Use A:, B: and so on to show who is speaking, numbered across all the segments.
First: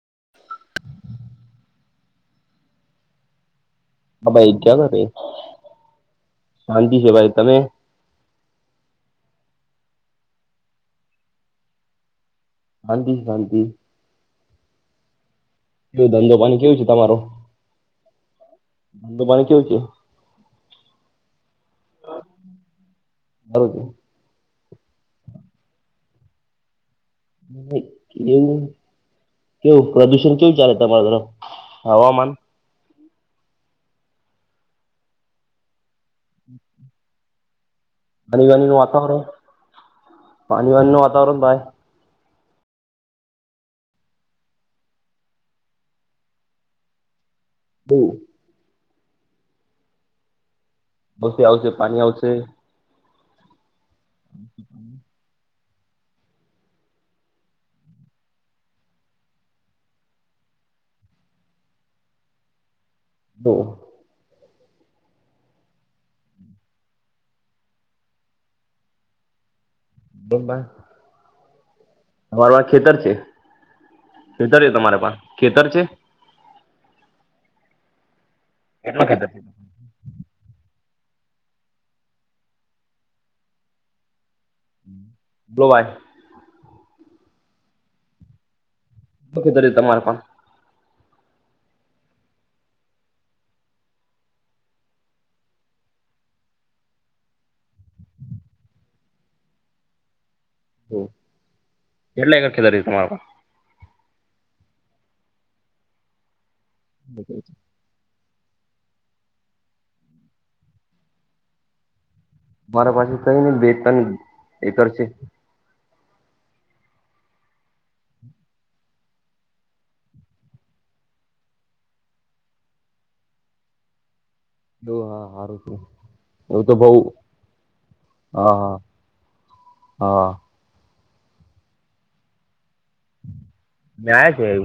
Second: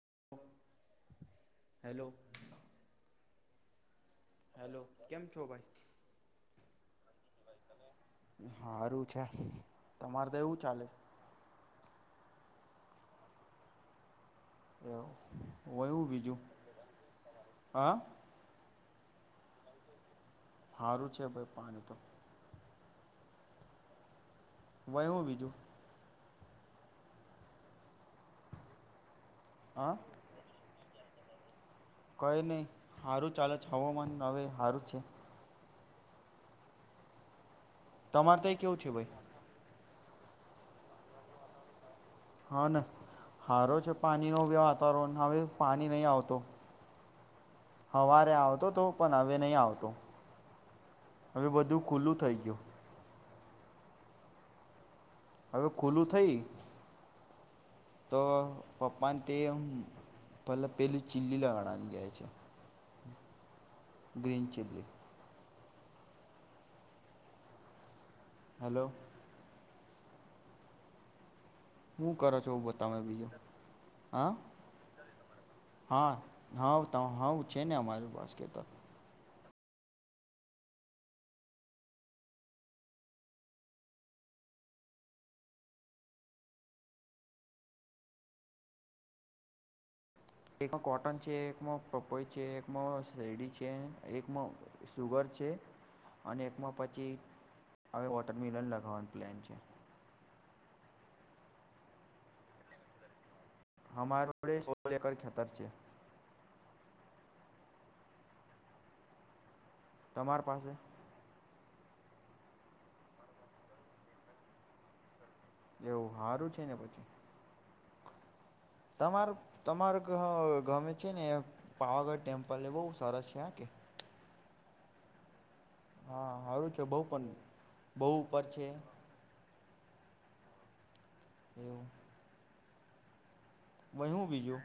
A: [inaudible] Hello
B: હા ભાઈ
A: hello
B: ક્યાં કરે
A: કેમ છો
B: શાંતિ છે તમે
A: ભાઈ હારું છે તમારે તો કેવું ચાલે
B: હાજી શાંતિ
A: એવું એવું
B: કેવું ધંધો
A: બીજું
B: પાણી કેવું છે
A: હા
B: તમારે કેવું છે
A: સારું છે ભાઈ પાણી તો
B: [unintelligible]
A: વય હું બીજું
B: હ કેવું કેવું
A: હા
B: પ્રદુષણ કેવું ચાલે તમારા તરફ હવામાન
A: કઈ નહી હારું ચાલે હવામાન હવે હારું છે
B: [unintelligible]
A: તમારે તો
B: ઘનીવાની
A: કેવું
B: નું
A: છે ભાઈ
B: વાતાવરણ પાણી વાણી નું વાતાવરણ ભાય
A: હા ને સારો છે પાણીનો બી વાતાવરણ હવે પાણી નહીં આવતો
B: કેવું
A: હવારે આવતો તો પણ હવે નહીં આવતું
B: પછી આવશે પાણી આવશે [unintelligible]
A: હવે ખુલ્લું થઇ તો પપ્પાને તે પેલી ચીલી લાવવાની જાય છે
B: [unintelligible]
A: ગ્રીન ચિલ્લી હેલો
B: [unintelligible]
A: હું કરો છો
B: અર પા
A: એવું
B: ખેતર
A: બતાવે
B: છે
A: બીજું હા
B: ખેતર છે તમારા પા ખેતર છે.
A: હા હા બતા હાું છે ને અમારે પાસે કે [inaudible]
B: કેટલા ખેતર છે બલોલો ભાઈ [unintelligible] તમારે પણ
A: એક કોટન છે એકમાં પપોઈ છે એકમાં શેરડી છે એકમાં સુગર છે અને એકમાં પછી હવે વોટરમિલન લગાવવાનું પ્લેન છે.
B: હ એલે હેકકારે ત મારવા
A: હરેડે સો એકર ખતર છેે.
B: બ [inaudible]
A: તમારી પાસે [unintelligible]
B: મારા પાસે કઈ નને બેતા એકર છે.
A: એવું સારું છે ને પછી. તમાર તમાર ગમે છે ને પાવાગઢ ટેમ્પલ એ બહુ સરસ છે. આ કે
B: દો હા હારું [unintelligible]
A: હા
B: એવું
A: સારું
B: તો
A: છે
B: બહુ
A: બહ પણ બહ ઉપર
B: હા
A: છે
B: હા હા
A: એવું [unintelligible]
B: મેં
A: હું
B: આવ્યા છે
A: બીજું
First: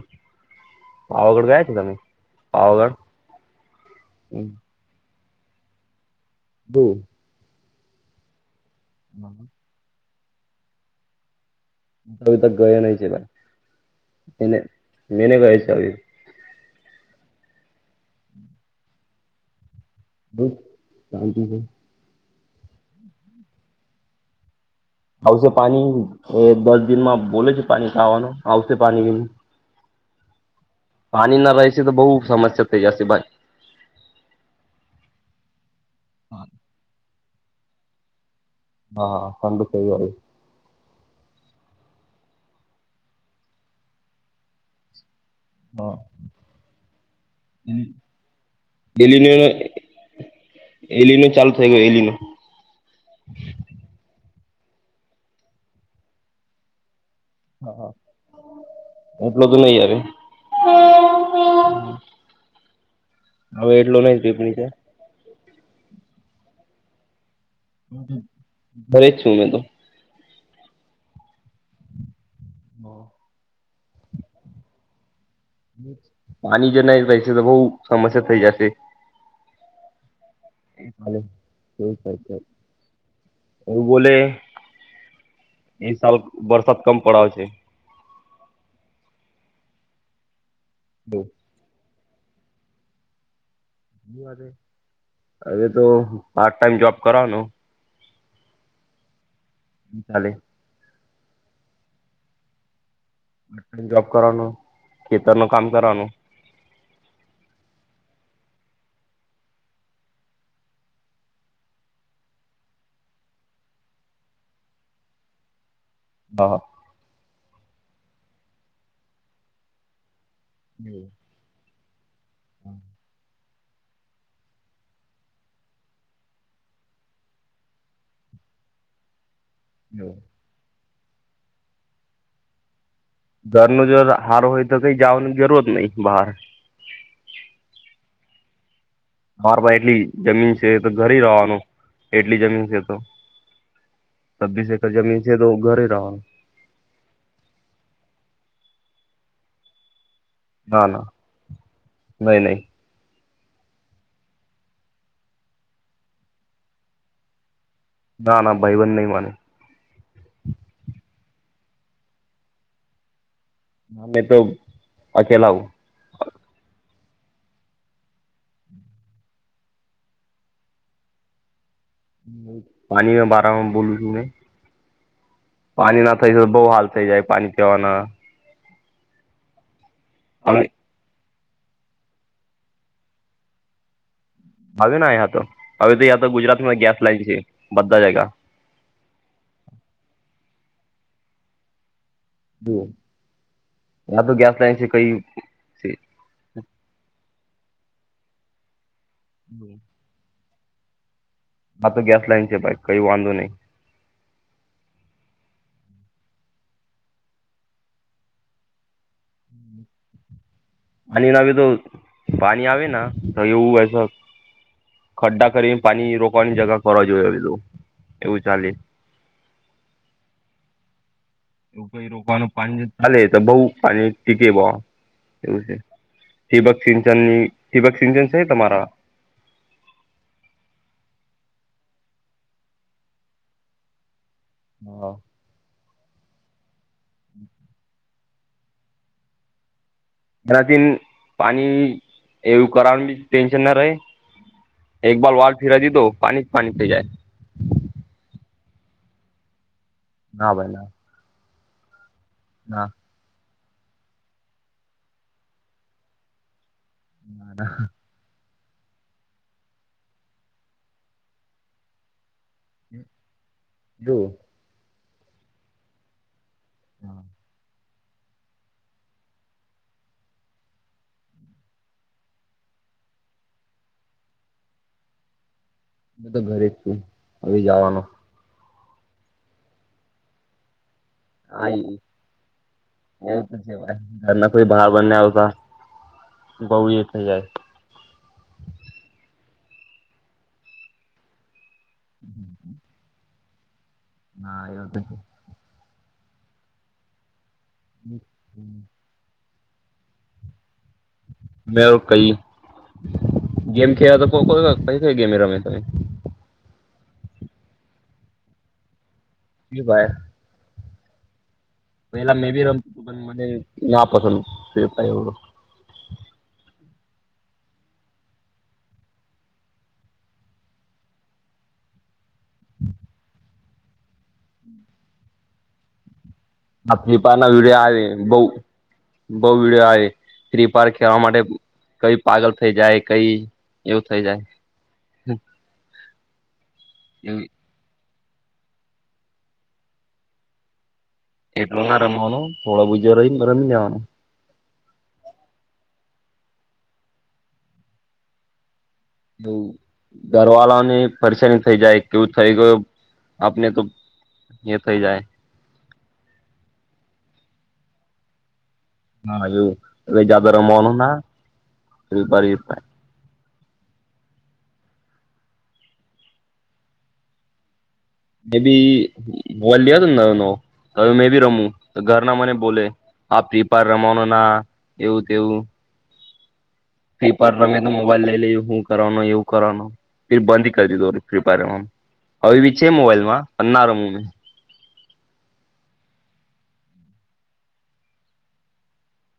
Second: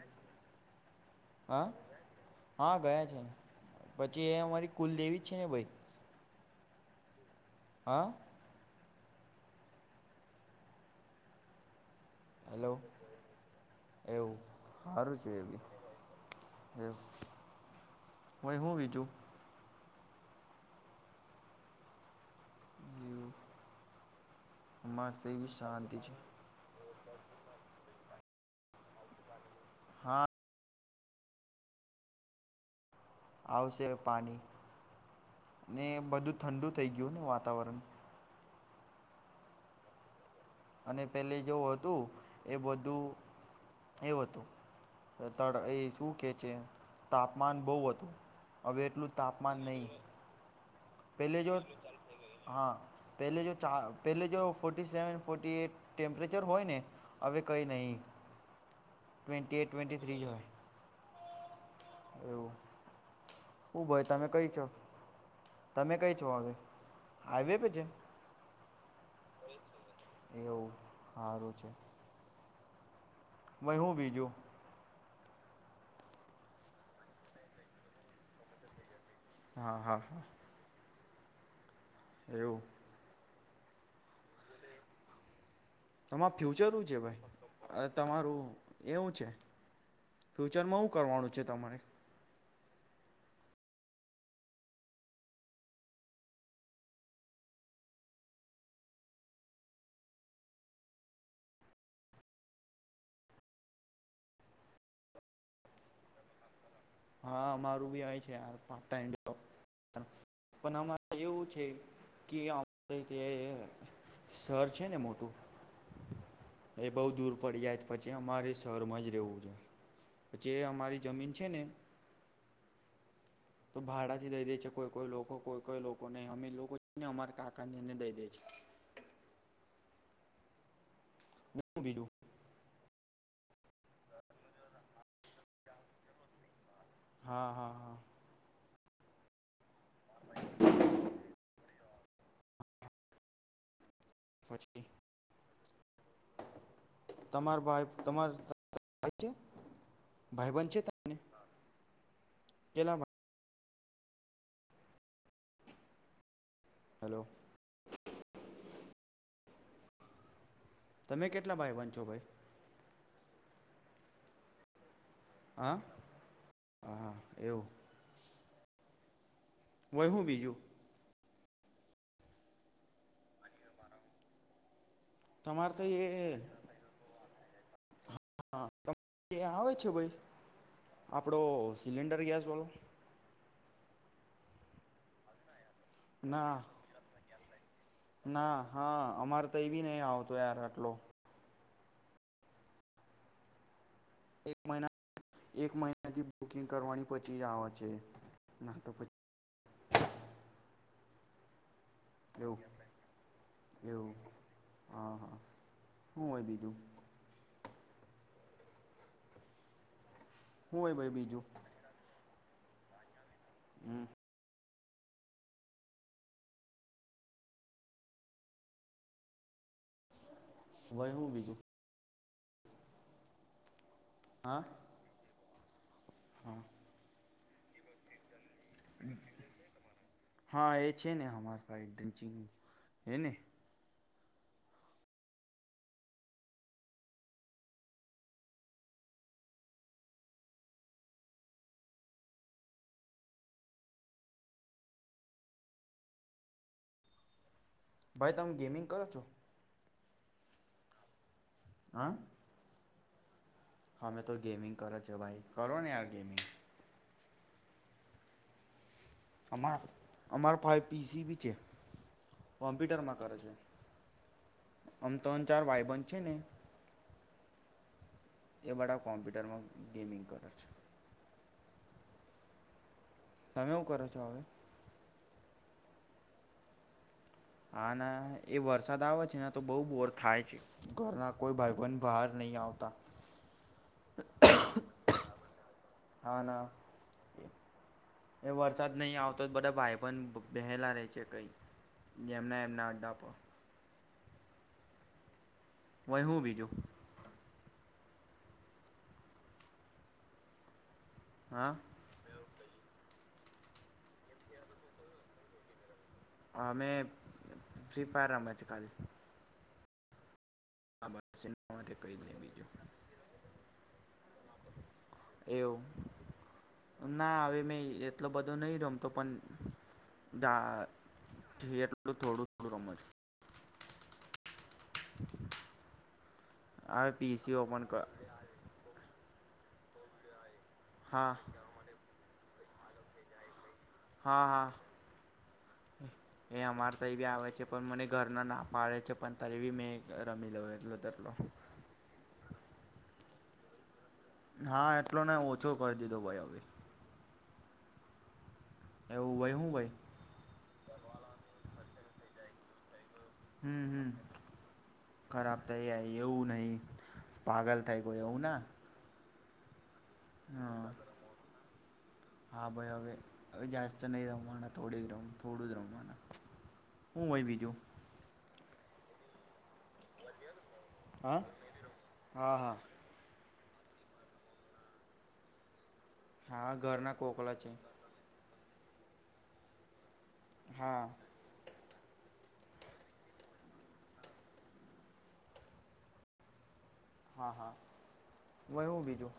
B: પાવાગઢ
A: હ
B: ગયા છો તમે
A: હા
B: પાવાગઢ
A: ગયા છે પછી એ અમારી કુલદેવી પછીને બઈ
B: બહ
A: હા
B: હમ [unintelligible] ત
A: હેલો
B: ગયો નહ છે ભાઈ
A: એવું
B: એને
A: સારું છે
B: મેને
A: એ બી
B: ગયા છે.
A: ભાઈ હું બીજું
B: બસ ચાલતું છે. [unintelligible]
A: અમારે તો
B: ભઉસે
A: એવી
B: પાણી
A: શાંતિ છે
B: એ દસ દિનમાં બોલે છે પાણી ખાવાનું આવશે પાણી
A: હા
B: પાણી ના રહેશે તો બહુ સમસ્યા થઈ જશે. ભાઈ
A: આવશે પાણી ને બધું ઠંડુ થઈ ગયું ને વાત વાતાવરણ
B: હા હા [unintelligible]
A: અને પેલી જેવુ હતું એ બધું એ હતું એ શું કે છે તાપમાન બહુ હતું હવે એટલું
B: એલીનો
A: તાપમાન નહી
B: એલીનો
A: પેલે
B: ચાલુ
A: જો
B: થઈ ગયો એલીનો
A: હા પેલે જો ચા પેલે જો. Forty seven forty eight temperature હોય ને હવે કંઈ
B: હા
A: નહીં
B: એટલો તો
A: ટ્વેન્ટી એટ
B: નહી આવે
A: ટ્વેન્ટી થ્રી હોય. એવું
B: [inaudible] [inaudible] હવે
A: હું
B: એટલો
A: ભાઈ
B: નહી
A: તમે કઈ
B: પીપણી
A: છો
B: છે.
A: તમે કઈ છો હવે હાઈવે પે છે
B: બરે જ તુમે તો
A: એવું સારું છે.
B: હા.
A: વહી હું બીજું.
B: પાણી જોઈને રહેશે તો બહું સમસ્યા થઈ જશે.
A: હા હા.
B: હાલો. [unintelligible]
A: એવું
B: એવુ બોલેએ.
A: તમાર ફ્યુચર હુ છે ભાઈ? તમારું એવું છે. ફ્યુચરમાં શું કરવાનું છે તમારે?
B: હવે તો પાર્ટ ટાઈમ જોબ કરવાનો. હમ્મ ચાલે. પાટટાઈમ જોબ કરવાનું, ખેતર નુ કામ કરવાનું
A: હા અમારું બી આવે છે પાર્ટ ટાઈમ જોબ. પણ અમારે એવું છે કે અ શર છે ને મોટું
B: હા.
A: એ બઉ દૂર પડી જાય પછી અમારે શરમાં જ રહેવું છે. જે અમારી જમીન છે ને
B: હા.
A: તો ભાડા થી દઈ દે છે કોઈ કોઈ લોકો. કોઈ કોઈ લોકો ને અમે લોકો છ ને અમારા કાકાની એને દઈ દે છે.
B: [unintelligible]
A: બીજું
B: ઘરનું જો હાર હોય તો કઈ જવાની જરૂરત નહી બહાર.
A: હા હા હા.
B: માર ભાઈ ની જમીન છે તો ઘરે રવાનું એટલી જમીન છે તો. છબ્બીસ
A: પછી
B: એકડ જમીન છે તો ઘરે રા
A: તમાર ભાઈ તમાર હાચુ? ભાઈબન છે
B: ના ના
A: તમને?
B: નહી નહી
A: કેલા ભાઈ હાલો.
B: ના ના ભાઈ બંધ નહી માને.
A: તમે કેટલા ભાઈબંધ ચો ભાઈ?
B: અમે તો અછેલાવું.
A: હાહા એવું. વય હું બીજું.
B: પાણી બારમાં બોલું છું મે?
A: તમારે તો એ
B: પાણી ના થાય છે તો બહુ હાલ થઈ જાય પાણી જવાના
A: હા ત આવે છે ભાઈ
B: [inaudible]
A: આપણો સિલિન્ડર ગેસ વાલોો
B: હવે ના હ તો હવે તો યાં તો
A: ના
B: ગુજરાત માં ગેસ લાય છે બધા જગા
A: ના હા અમારે તો એવીી નહ આવ તોયાર આટલો
B: [inaudible] યા તો ગેસ
A: એક
B: લઇન છે
A: મહિના
B: કઈ
A: ીવા છે ના તો પછી
B: હ તો ગેસ લઇન છે
A: એવું
B: ભાઈ કઈ વાંધો ન
A: એવું હા હા હું હોય બીજું હુંય ભાઈ
B: અને
A: બીજું
B: એના તો પાણી આવે ના તો એવુંસ
A: હમ
B: ખડ્ડા કરીને પાણી રોકવાની જગ કરવા જોઈએધ એવું ચાલે
A: વય હું બી
B: એ કઈ રો પાંજ ચાલે તો બઉ અને ટિક ભ
A: હા
B: એવું છે દિબક સિંચન ની શિભક સિંગજન
A: હા એ છે ને અમાર હાઈ ડ્રંચિંગું એની
B: હા હમ એનાથી પાણી એવું કરવાનું બી ટેન્શન ના રહે એકબર વાલ ફિરાતી તો પાણી જ પાણી થઈ જાય
A: ભાઈ તમે ગેમિંગ કરો છો
B: ના ભાઈ ના
A: હ
B: હા
A: હમે તો ગેમિંગ કર છો ભાઈ કરો ને યાર ગેમિંગ
B: નાા
A: અર અમર પાાઈપીસી બી છેે કોમ્પ્યુટરમાં કરે છે
B: જો
A: આમ તો અ ચાર ભાઈબંધ છે ને
B: હા
A: એ બા કોમ્પ્યુટરમાં ગેમિંગ કરે છે તમે એવું કરો છો હવે
B: હ તો ઘરે જ છું. હવે
A: હા
B: જવાનો
A: ના એ વર્ષ સદાવ છે તો બહુ બોર થાય છે. ઘરના કોઈ ભાઈબંધ બહાર નહીં આવતા
B: એવું તો છે ઘરના કોઈ બહાર બને આવતા
A: હા ના
B: બહુ એ થઈ જાય
A: એ વરસાદ નહી આવતો તો બધા ભાઈપ પણ બહેલા રહ રહે છે કઈ જેમના એમના અડડા આપ
B: હા એવ તો
A: વહી હું બીજું
B: [inaudible]
A: હા
B: મે કઈ ગેમ ખે તોકો પ ગેમે રમે તમે
A: હા મે ફ્રી ફાયર આમાંજ કાલ
B: એ ભાઈ
A: [inaudible] કહી દે
B: પેલા મેં બી
A: બીજું
B: રમતું તું પણ મને ના પસંદ.
A: એવું
B: [unintelligible]
A: ના હવે મે એટલો બધો નહી રમતો પણ એટલું થોડું થોડું રમો છે. હવે
B: હ પપાર ના
A: પીસીઓ
B: વિડિયા
A: પણ
B: આવે બઉ બહુ વડ આવે ફ્રી ફાયર ખેડવા
A: હા
B: માટે કઈ પાગલ જાય કઈ એવું થઇ જાય
A: હા હા
B: હમ્મ.
A: [inaudible] એ અમાર તો એ બી આવે છે પણ મને ઘરના ના પાળે છે પણ ત્યારે બી મેં અ રમીલો એટલો તો
B: એટલો ના રમાનું થોળો ગુજો રહીને ત રમી લેવાનુ
A: હા એટલો ને ઓછો કરી દીધો ભાઈ હવે એવું ભાઈ
B: ભુ
A: હું ભાઈ
B: ઘરવાળાની પરેશાની થઈ જાય. કેવું થઈ ગયું. આપને તો
A: હમ્મ હમ્મ
B: એ થઈ જાય
A: ખરાબ થઈ આઈ એવું નહીં પાગલ થઈ ગયો એવું ને
B: હા એવું. એટલે જાથદા રમાનું ના.
A: હા ભાઈ અવે અવે જાસ્ત નહી રમવાના થોડી જ રમુ થોડું જ રમવાના હું હોય બીજું
B: મે બી બોલ્યો હતો ને નવો નવ હવે મેં
A: હા
B: ભી રમું તો ઘરના મને
A: હા હા
B: બોલે આપી ફ્રી ફાયર રમવાનું ના એવું તેવું
A: હા ઘરના
B: ફ્રી ફાયર
A: કોકલા છે
B: રમે તો મોબાઈલ લઈ લે હું. કરવાનું એવું કરવાનું એ બંધી કરી
A: હા
B: દો કૃપારમ હવે બી છે મોબાઈલમાં અના રમું મેં
A: હા હા હોય હું બીજું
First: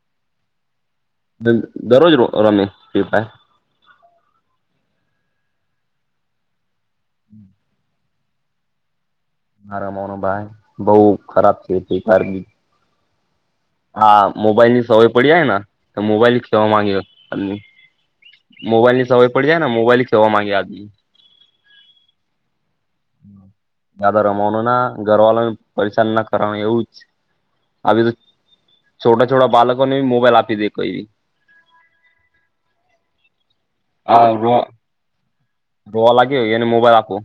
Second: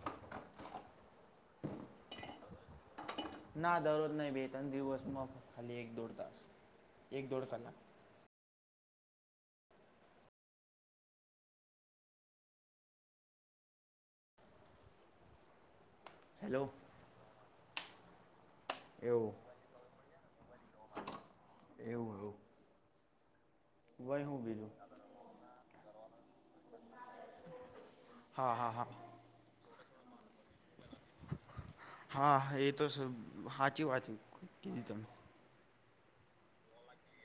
B: દરરોજ રમે ફ્રી ફાયર
A: ના દરરોજ નહીં બે ત્રણ દિવસમાં ખાલી એક દોઢ તાસ એક દોડ કલાક
B: મારામનો ભાઈ બહ ખરાબથી ફ્રી ફાયર હા મોબાઈલની સવે પડી જાયને કે મોબાઈલ બી
A: હેલો
B: કેવા માંગ્યો મોબાઈલની સમય
A: એવું
B: પડી જાય ને મોબાઈલની તોવા માંગ્યા જ
A: એવું હું
B: હમ જાયદા
A: વય
B: રમાવાનું
A: બીજું
B: ના ઘરવાલાને પરેશાન ના કરવાનું એવું જ આવી તો
A: હા હા હા
B: છોટા છોટા બાલક કોને મોબાઈલ આપ
A: હા એ તો સાચી વાત
B: આ રો
A: કીધી તમે
B: રોવા લાગ્યો હોય એને મોબાઈલ આપો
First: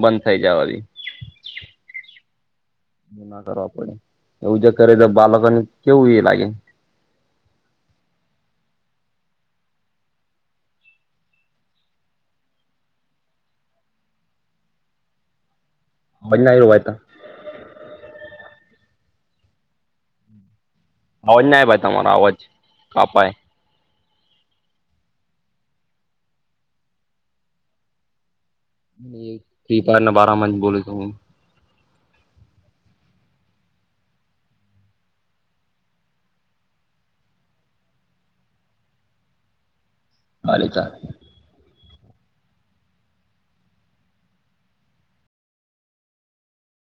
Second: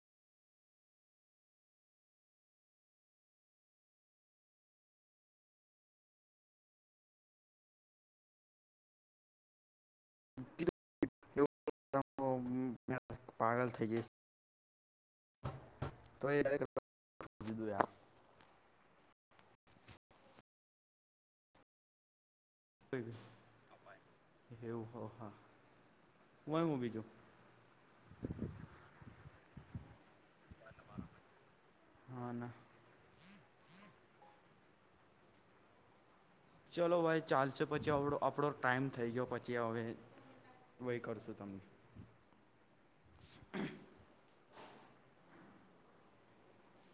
B: બંધ થઇ જાય એ ના કરવા પડે એવું જો કરે તો બાળકોને કેવું એ લાગે
A: [inaudible]
B: અવાજ ના આવ્યો ભાઈ તા
A: તોીું
B: અવાજ ના ભાઈ તમારો અવાજ કપાય
A: એવું હો હા હુંય હું બીજું
B: સને બારામાં જ બોલ છ હું
A: હ ના ચલો ભાઈ ચાલશે પછી આપણો ટાઈમ થઈ ગયો પછી હવે
B: ચાલે ચાલ
A: વહી કરશું તમને [inaudible] [inaudible]